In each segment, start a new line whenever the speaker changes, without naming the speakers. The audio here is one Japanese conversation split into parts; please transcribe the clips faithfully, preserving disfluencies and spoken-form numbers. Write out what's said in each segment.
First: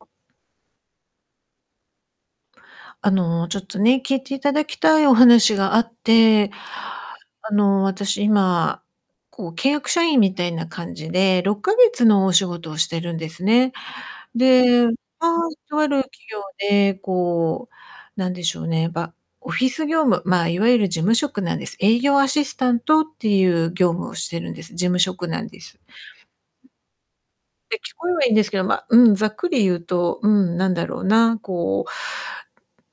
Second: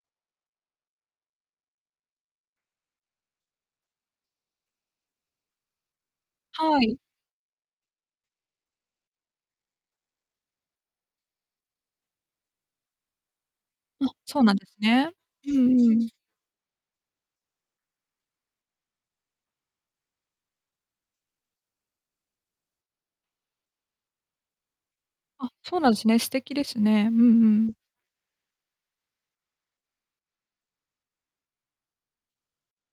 あ。あの、ちょっとね、聞いていただきたいお話があって、
はい。
あの、私今、こう、契約社員みたいな感じで、ろっかげつのお仕事をしてるんですね。
あ、そうなんです
で、あ
ね。
あ、
う
と
ん
あ
う
る
ん。
企業でこうなんでしょうね、ば、オフィス業務、まあ、いわゆる事務職なんです。営業アシスタントっていう業務をしてるんです。事務職なん
あ、
で
そ
す。
うなんすね、素敵で
うん。
すね。うんうん。
で、聞こえはいいんですけど、ま、うん、ざっくり言うと、うん、何だろうな、こ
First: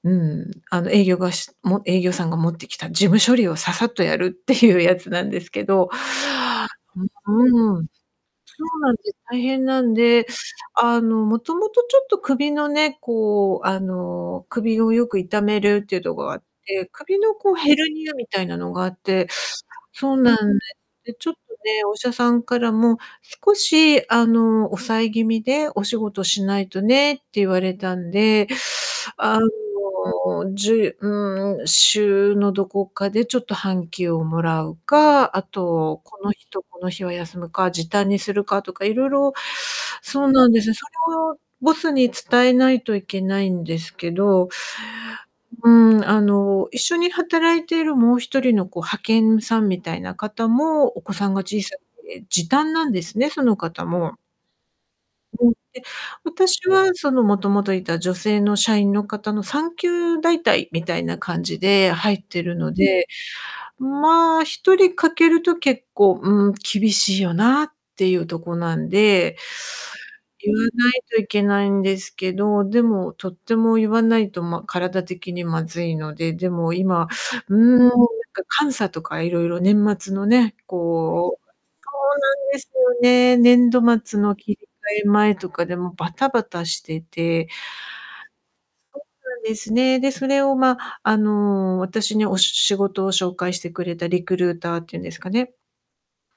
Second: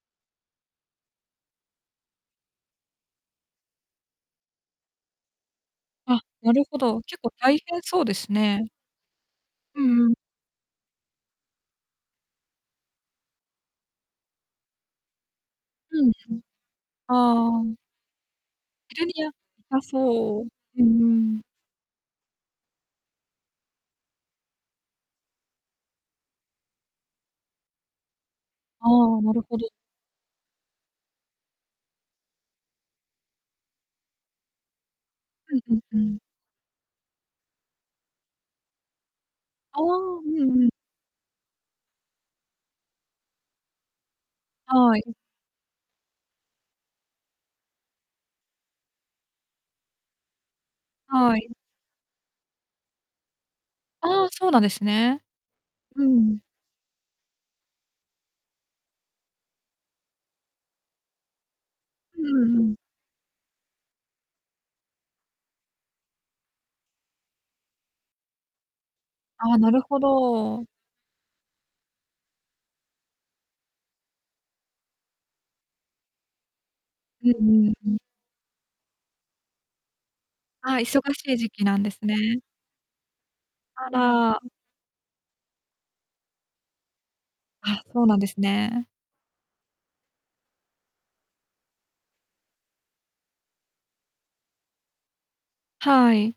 う、うん。あの、営業が、しも営業さんが持ってきた事務処理をささっとやるていうやつなんですけど。
あ、なるほど。結構
う
大
ん、う
変
ーん。
そ
そ
うですね。
うなんです、大変な
う
ん
んうん。
で、あの、もともとちょっと首のね、こう、あの、首をよく痛めるっていう
うん
とこ
う
があ
ん。
って、首のこう、
あ
ヘ
あ。
ルニアみたいなのがあ
ヘ
っ
ルニ
て、
ア、あ、
そうなん
そう。
で、
うんう
で、ちょっと
ん
ね、お医者さんからも、少し、あの、抑え気味でお仕事しないとねって言われたんで、
ああ、な
あ
る
の、
ほど。
じゅうん、週のどこかでちょっと半休をもらうか、あ
うんうんう
と、
ん。
この日とこの日は休むか、時短にするかとか、いろいろ、
ああ、う
そうなんで
んう
す
ん。
ね。それをボスに伝えないといけないんですけど
はい。うん。
うん、あの、一緒に働いているもうひとりの、こう、派遣さんみたいな方も、お子さん
は
が
い、うん。
小さくて時短なんですね、その方も。
ああ、そうなんですね。
うん、で、
うん。
私は、その、もともといた女性の社員の方の産休代替みたいな感じで入
う
ってる
んう
の
ん。
で、まあ、ひとり欠けると結構、うん、厳しいよなっていうとこなんで、
ああ、なるほ
言わ
ど。
ないといけないんですけど、でも、とっても言わないと、ま、体的にまずいので、でも今、
うん
う
うん
ん、な
う
ん
ん。
か監査とかいろいろ年末のね、
ああ、忙しい
こう
時期なん
そ
です
う
ね。
なんですよね、年度
あ
末
ら。
の
ん。
切り替え前とかで、もうバタバタしてて
あ、そうなんですね。
そうなんですね。で、それを、ま、あの、私にお仕事を紹介してくれたリクルーターっていうんですかね。
はい。